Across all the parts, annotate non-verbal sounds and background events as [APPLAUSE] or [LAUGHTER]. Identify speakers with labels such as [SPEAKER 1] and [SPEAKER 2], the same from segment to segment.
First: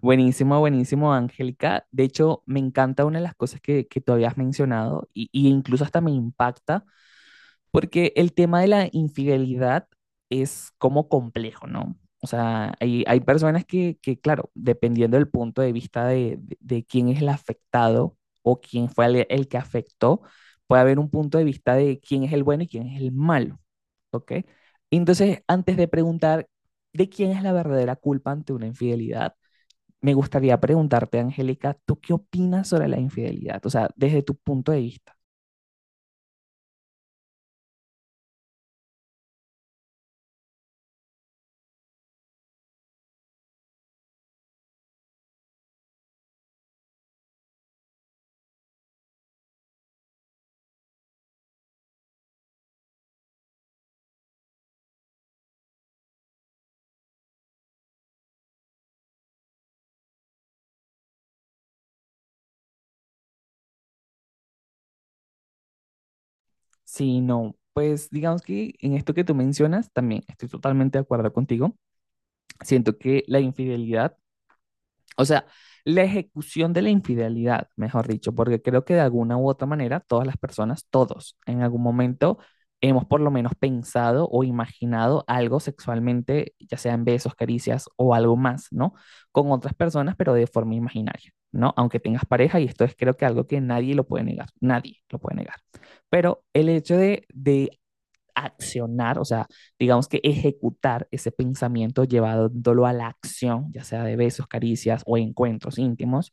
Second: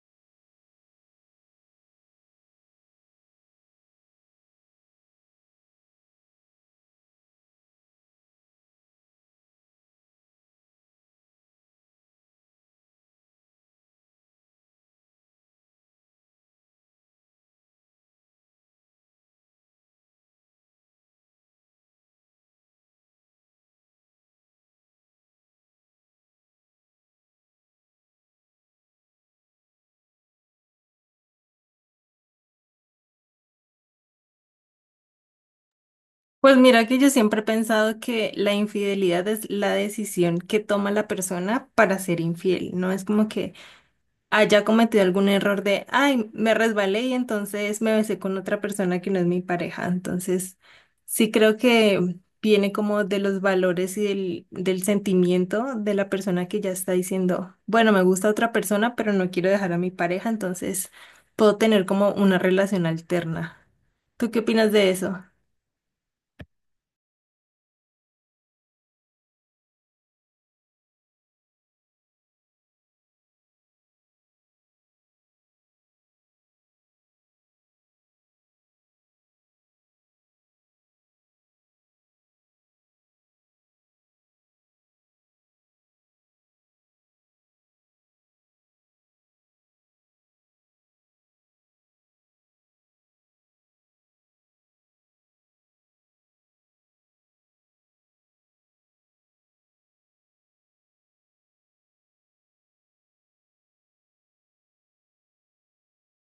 [SPEAKER 1] Buenísimo, buenísimo, Angélica. De hecho, me encanta una de las cosas que tú habías mencionado y incluso hasta me impacta, porque el tema de la infidelidad es como complejo, ¿no? O sea, hay personas que claro, dependiendo del punto de vista de quién es el afectado o quién fue el que afectó, puede haber un punto de vista de quién es el bueno y quién es el malo, ¿ok? Entonces, antes de preguntar de quién es la verdadera culpa ante una infidelidad, me gustaría preguntarte, Angélica, ¿tú qué opinas sobre la infidelidad? O sea, desde tu punto de vista.
[SPEAKER 2] Pues mira que yo siempre he pensado que la infidelidad es la decisión que toma la persona para ser infiel. No es como que haya cometido algún error de, ay, me resbalé y entonces me besé con otra persona que no es mi pareja. Entonces, sí creo que viene como de los valores y del sentimiento de la persona que ya está diciendo, bueno, me gusta otra persona, pero no quiero dejar a mi pareja, entonces puedo tener como una relación alterna. ¿Tú qué opinas de eso?
[SPEAKER 1] Si no, pues digamos que en esto que tú mencionas, también estoy totalmente de acuerdo contigo. Siento que la infidelidad. O sea, la ejecución de la infidelidad, mejor dicho, porque creo que de alguna u otra manera todas las personas, todos, en algún momento hemos por lo menos pensado o imaginado algo sexualmente, ya sea en besos, caricias o algo más, ¿no? Con otras personas, pero de forma imaginaria, ¿no? Aunque tengas pareja, y esto es creo que algo que nadie lo puede negar, nadie lo puede negar. Pero el hecho de accionar, o sea, digamos que ejecutar ese pensamiento llevándolo a la acción, ya sea de besos, caricias o encuentros íntimos,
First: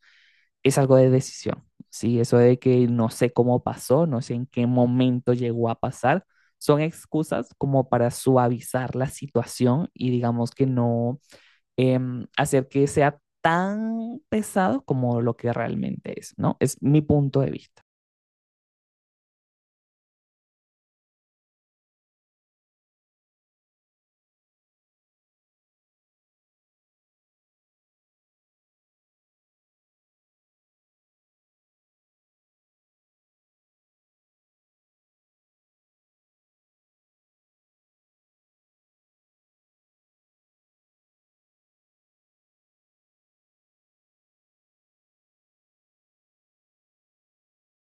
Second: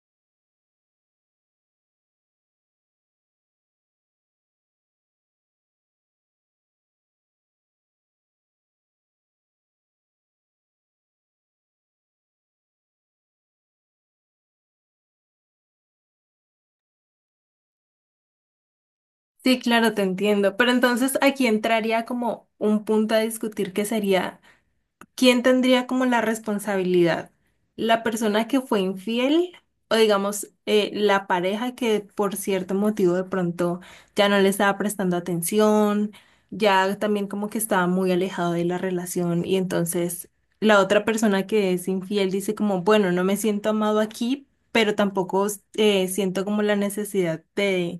[SPEAKER 1] es algo de decisión, ¿sí? Eso de que no sé cómo pasó, no sé en qué momento llegó a pasar, son excusas como para suavizar la situación y digamos que no eh, hacer que sea tan pesado como lo que realmente es, ¿no? Es mi punto de vista.
[SPEAKER 2] Sí, claro, te entiendo. Pero entonces aquí entraría como un punto a discutir que sería, ¿quién tendría como la responsabilidad? ¿La persona que fue infiel o digamos la pareja que por cierto motivo de pronto ya no le estaba prestando atención, ya también como que estaba muy alejado de la relación y entonces la otra persona que es infiel dice como, bueno, no me siento amado aquí, pero tampoco siento como la necesidad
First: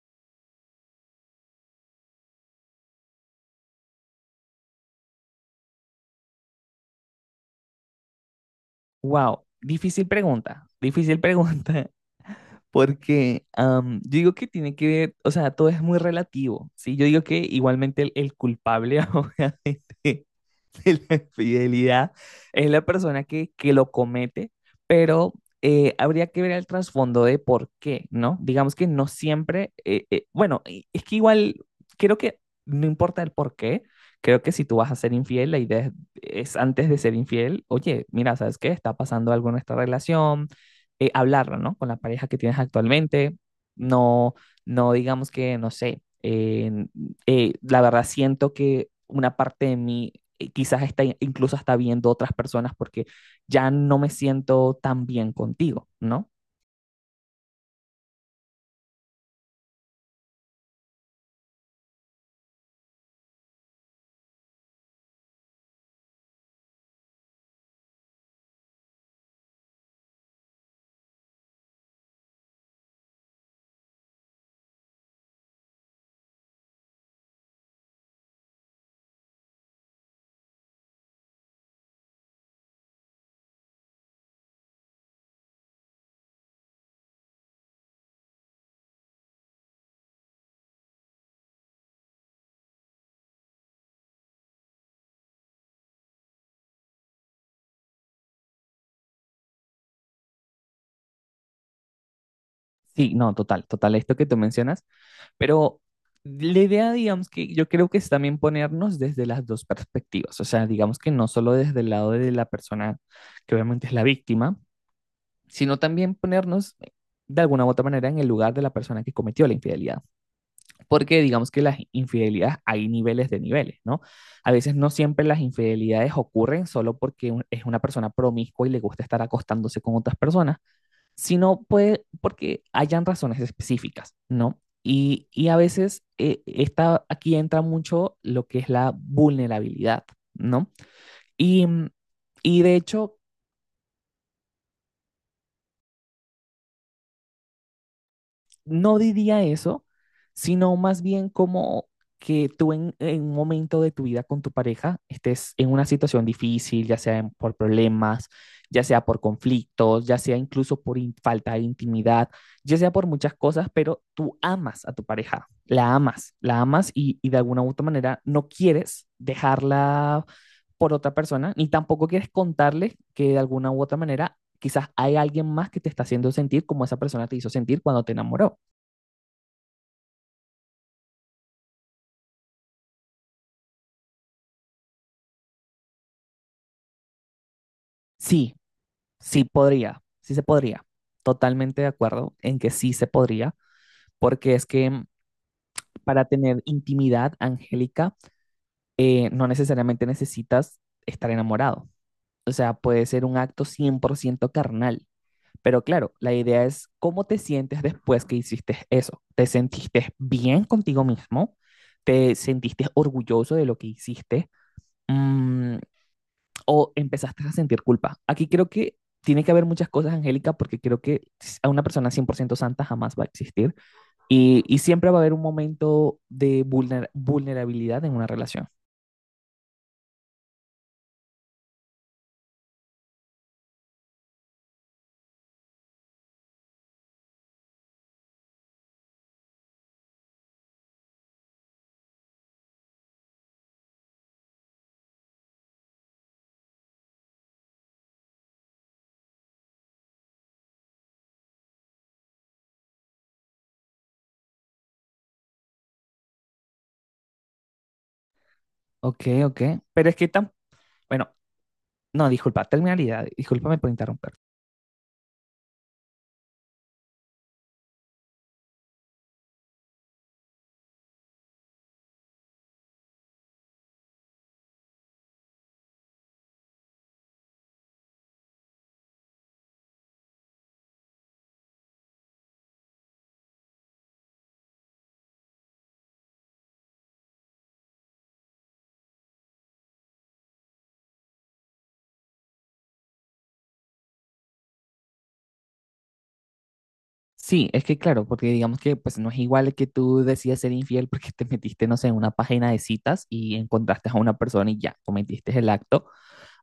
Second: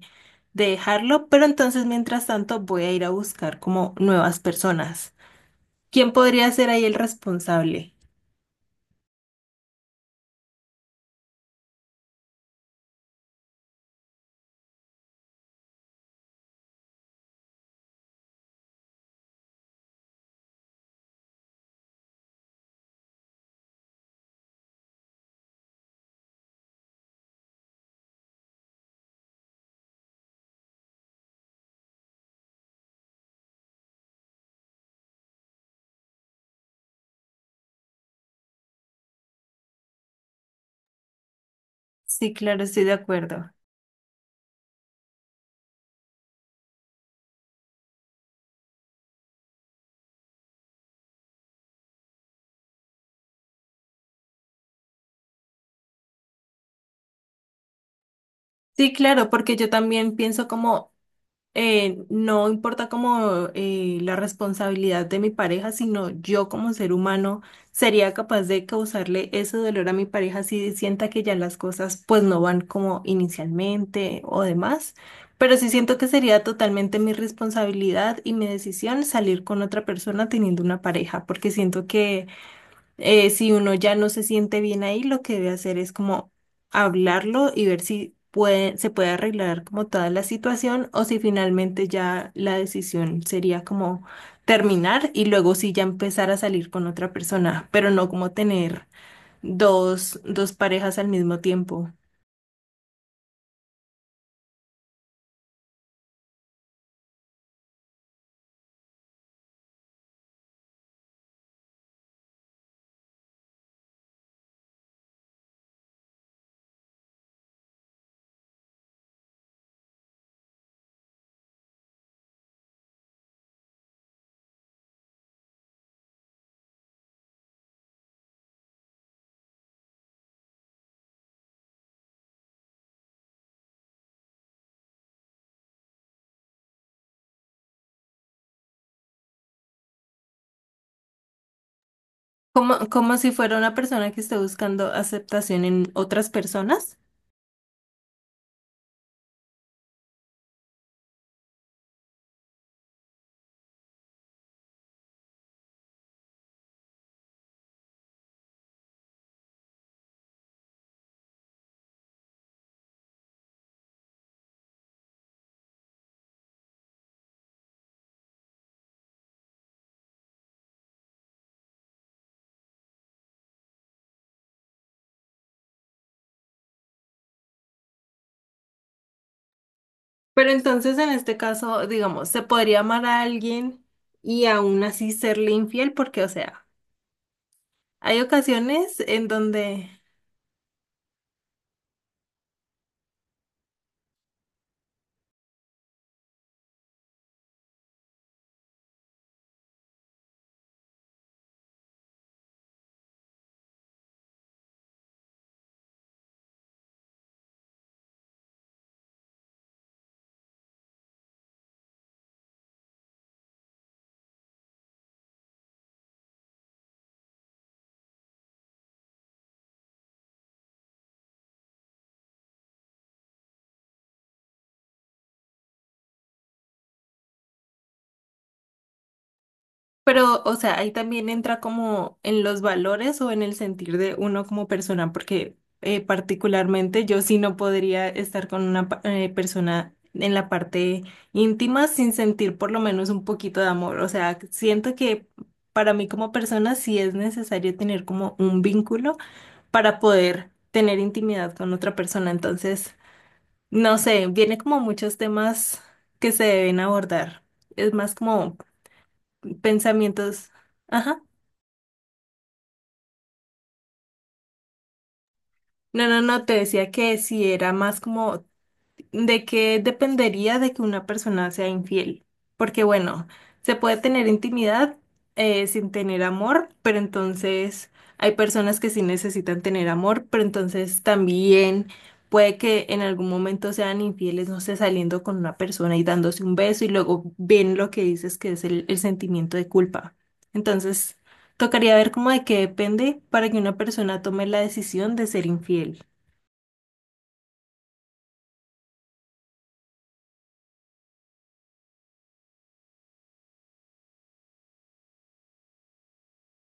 [SPEAKER 2] de dejarlo, pero entonces mientras tanto voy a ir a buscar como nuevas personas. ¿Quién podría ser ahí el responsable?
[SPEAKER 1] Wow, difícil pregunta, difícil [LAUGHS] pregunta. Porque yo digo que tiene que ver, o sea, todo es muy relativo, ¿sí? Yo digo que igualmente el culpable, [LAUGHS] obviamente, [LAUGHS] de la infidelidad es la persona que lo comete, pero habría que ver el trasfondo de por qué, ¿no? Digamos que no siempre, bueno, es que igual creo que no importa el por qué, creo que si tú vas a ser infiel, la idea es antes de ser infiel, oye, mira, ¿sabes qué? Está pasando algo en nuestra relación, hablarlo, ¿no? Con la pareja
[SPEAKER 2] Sí,
[SPEAKER 1] que tienes
[SPEAKER 2] claro, estoy de
[SPEAKER 1] actualmente,
[SPEAKER 2] acuerdo.
[SPEAKER 1] no, no digamos que, no sé, la verdad siento que una parte de mí quizás está incluso hasta viendo otras personas porque ya no me siento tan bien contigo, ¿no?
[SPEAKER 2] Sí, claro, porque yo también pienso como, no importa como la responsabilidad de mi pareja, sino yo como ser humano sería capaz de causarle ese dolor a mi pareja si sienta que ya las cosas pues no van como inicialmente o demás. Pero sí siento que sería totalmente mi responsabilidad y mi decisión salir con otra persona teniendo una pareja, porque siento que si uno ya no se siente bien ahí, lo que debe hacer es como hablarlo y ver si puede, se puede arreglar como toda la situación o si finalmente ya la decisión sería como terminar y luego sí ya empezar a salir con otra persona, pero no como tener dos parejas al mismo tiempo.
[SPEAKER 1] Sí, no, total, total, esto que tú mencionas, pero la idea, digamos que yo creo que es también ponernos desde las dos perspectivas, o sea, digamos que no solo desde el lado de la persona que obviamente es la víctima, sino también ponernos de alguna u otra manera en el lugar de la persona que cometió la infidelidad. Porque digamos que las infidelidades hay niveles de niveles, ¿no? A veces no siempre las infidelidades ocurren solo porque es una persona promiscua y le gusta estar acostándose con otras personas, sino puede porque hayan razones específicas, ¿no? Y a veces aquí entra mucho lo que es la vulnerabilidad, ¿no? Y, mm, y de
[SPEAKER 2] Como, como
[SPEAKER 1] hecho,
[SPEAKER 2] si fuera una persona que esté buscando aceptación en otras personas.
[SPEAKER 1] no diría eso, sino más bien como que tú en un momento de tu vida con tu pareja estés en una situación difícil, ya sea por problemas, ya sea por conflictos, ya sea incluso por falta de intimidad, ya sea por muchas cosas, pero tú amas a tu pareja, la amas y de alguna u otra manera no quieres dejarla por otra persona, ni tampoco quieres contarle que de alguna u otra manera quizás hay alguien más que te está haciendo sentir como esa persona te hizo sentir cuando te enamoró.
[SPEAKER 2] Pero entonces en este caso, digamos, se podría amar a alguien y aún así serle infiel, porque, o sea, hay
[SPEAKER 1] Sí,
[SPEAKER 2] ocasiones en
[SPEAKER 1] sí
[SPEAKER 2] donde,
[SPEAKER 1] podría, sí se podría. Totalmente de acuerdo en que sí se podría, porque es que mm, para tener intimidad angélica no necesariamente necesitas estar enamorado. O sea, puede ser un acto 100% carnal. Pero claro, la idea es cómo te sientes después que hiciste eso. ¿Te sentiste bien contigo mismo? ¿Te sentiste orgulloso de lo que hiciste? Mm, o empezaste a sentir culpa. Aquí creo que tiene que haber muchas cosas, Angélica, porque creo que a una persona 100% santa jamás va a existir y siempre va a haber un momento de vulnerabilidad en una relación.
[SPEAKER 2] pero, o sea, ahí también entra como en los valores o en el sentir de uno como persona, porque particularmente yo sí no podría estar con una persona en la parte íntima sin sentir por lo menos un poquito de amor. O sea, siento que para mí como persona sí es necesario tener como un vínculo para poder tener intimidad con otra persona. Entonces, no sé, viene como muchos temas que se deben abordar. Es más como
[SPEAKER 1] Ok, ok. Pero es que
[SPEAKER 2] pensamientos.
[SPEAKER 1] tan,
[SPEAKER 2] Ajá.
[SPEAKER 1] bueno, no, disculpa, terminalidad, discúlpame por interrumpir.
[SPEAKER 2] No, no, no, te decía que si era más como, ¿de qué dependería de que una persona sea infiel? Porque bueno, se puede tener intimidad sin tener amor, pero entonces hay personas que sí necesitan tener amor, pero entonces también puede que en algún momento sean infieles, no sé, saliendo con una persona y dándose un beso y luego ven lo que dices que es el sentimiento de culpa. Entonces, tocaría ver cómo de qué depende para que una persona tome la decisión de ser infiel.
[SPEAKER 1] Sí, es que claro, porque digamos que pues no es igual que tú decidas ser infiel porque [LAUGHS] te metiste, no sé, en una página de citas y encontraste a una persona y ya cometiste el acto,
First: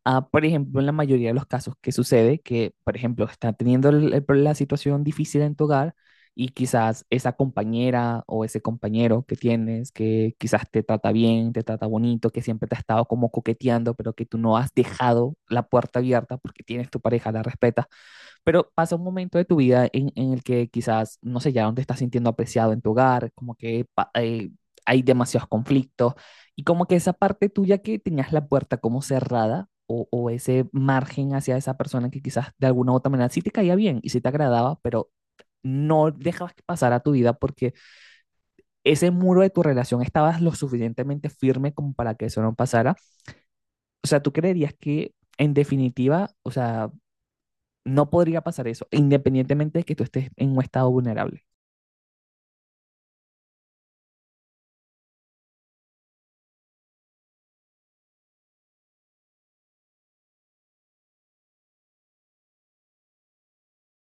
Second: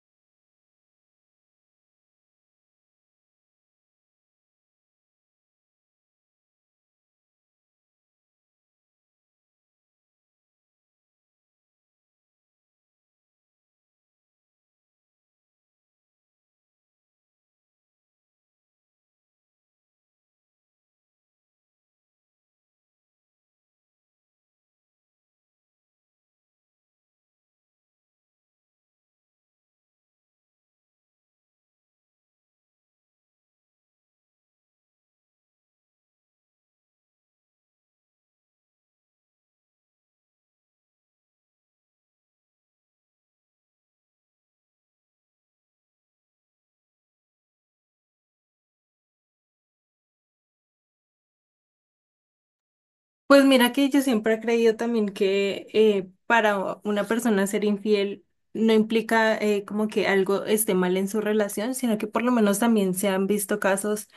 [SPEAKER 1] a, por ejemplo, en la mayoría de los casos que sucede, que, por ejemplo, está teniendo la situación difícil en tu hogar y quizás esa compañera o ese compañero que tienes, que quizás te trata bien, te trata bonito, que siempre te ha estado como coqueteando, pero que tú no has dejado la puerta abierta porque tienes tu pareja, la respetas. Pero pasa un momento de tu vida en el que quizás, no sé, ya no te estás sintiendo apreciado en tu hogar, como que hay demasiados conflictos y como que esa parte tuya que tenías la puerta como cerrada o ese margen hacia esa persona que quizás de alguna u otra manera sí te caía bien y sí te agradaba, pero no dejabas que pasara tu vida porque ese muro de tu relación estabas lo suficientemente firme como para que eso no pasara. O sea, ¿tú creerías que en definitiva, o sea, no podría pasar eso, independientemente de que tú estés en un estado vulnerable?
[SPEAKER 2] Pues mira que yo siempre he creído también que para una persona ser infiel no implica como que algo esté mal en su relación, sino que por lo menos también se han visto casos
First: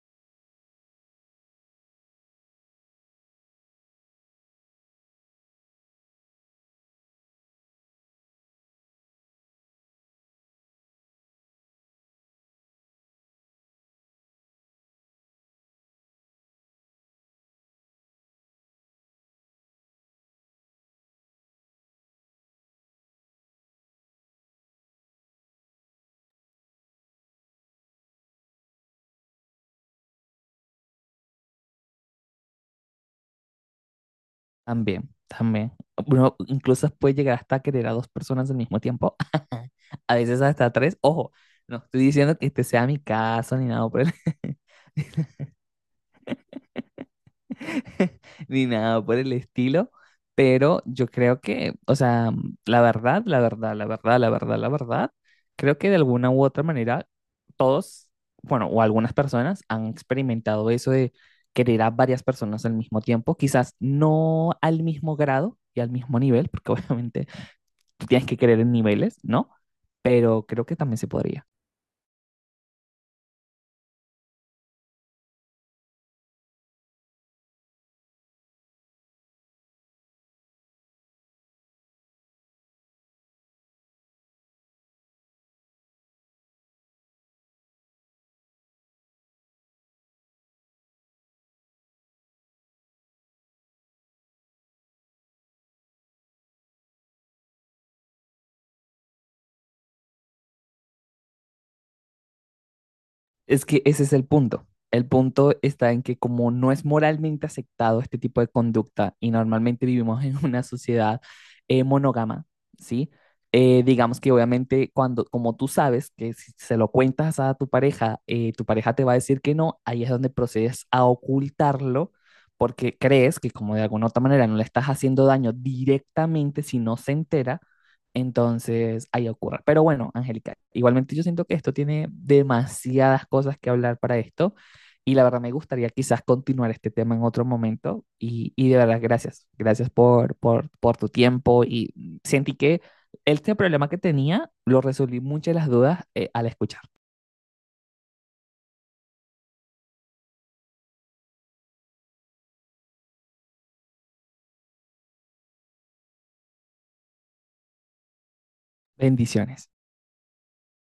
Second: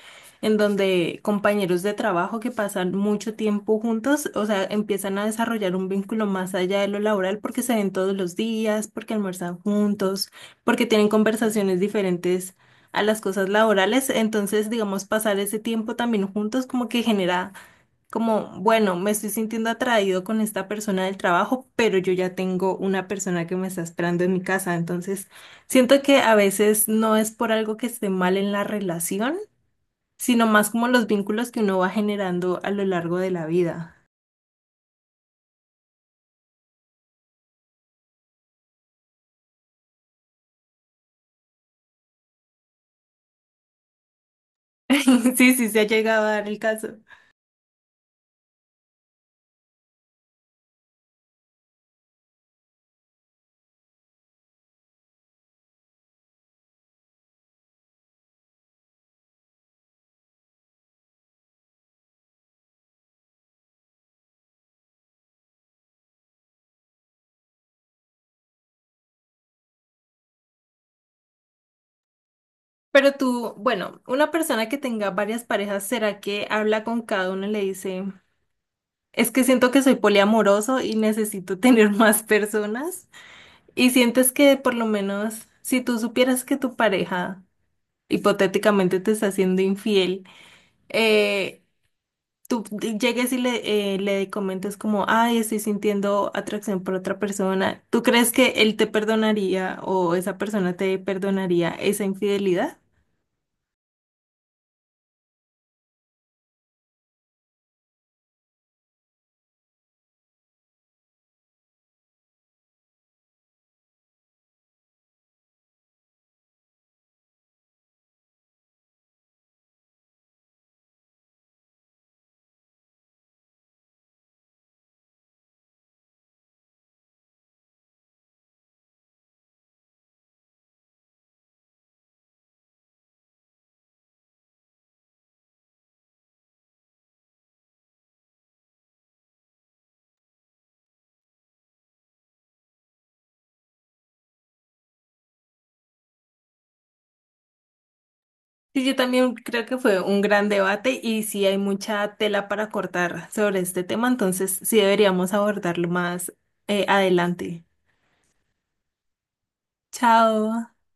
[SPEAKER 2] en donde compañeros de trabajo que pasan mucho tiempo juntos, o sea, empiezan a desarrollar un vínculo más allá de lo laboral porque se ven todos los días, porque almuerzan juntos, porque tienen conversaciones diferentes a las cosas laborales. Entonces, digamos, pasar ese tiempo también juntos como que genera como, bueno, me estoy sintiendo atraído con esta persona del trabajo, pero yo ya tengo una persona que me está esperando en mi casa. Entonces, siento que a veces no es por algo que esté mal en la relación, sino más como los vínculos que uno va generando a lo largo de la vida.
[SPEAKER 1] También, también. Uno incluso puede llegar hasta a querer a dos personas al mismo tiempo, [LAUGHS] a veces hasta tres. Ojo, no estoy diciendo que este sea mi caso ni nada, pero [LAUGHS]
[SPEAKER 2] [LAUGHS] Sí, sí, se ha llegado a dar el caso.
[SPEAKER 1] [LAUGHS] ni nada por el estilo, pero yo creo que, o sea, la verdad, la verdad, la verdad, la verdad, la verdad, creo que de alguna u otra manera todos, bueno, o algunas personas han experimentado eso de querer a varias personas al mismo tiempo, quizás no al mismo grado y al mismo nivel, porque [LAUGHS] obviamente tú tienes que querer en niveles, ¿no? Pero creo que también se podría.
[SPEAKER 2] Pero tú, bueno, una persona que tenga varias parejas, ¿será que habla con cada uno y le dice, es que siento que soy poliamoroso y necesito [LAUGHS] tener más personas? Y sientes que por lo menos si tú supieras que tu pareja hipotéticamente te está haciendo infiel, eh, tú llegues y le, le comentes como, ay, estoy sintiendo atracción por otra persona, ¿tú crees que él te perdonaría o esa persona te perdonaría esa infidelidad?
[SPEAKER 1] Es que ese es el punto. El punto está en que como no es moralmente aceptado este tipo de conducta y normalmente vivimos en [LAUGHS] una sociedad monógama, ¿sí? Digamos que obviamente cuando, como tú sabes que si se lo cuentas a tu pareja te va a decir que no, ahí es donde procedes a ocultarlo porque crees que como de alguna otra manera no le estás haciendo daño directamente si no se entera, entonces, ahí ocurre. Pero bueno, Angélica, igualmente yo siento que esto tiene demasiadas cosas que hablar para esto y la verdad me gustaría quizás continuar este tema en otro momento y de verdad gracias por tu tiempo y sentí que este problema que tenía lo resolví muchas de las dudas al escuchar.
[SPEAKER 2] Sí, yo también creo que fue un gran debate y sí hay mucha tela para cortar sobre este tema, entonces sí deberíamos abordarlo más adelante.
[SPEAKER 1] Bendiciones.
[SPEAKER 2] Chao.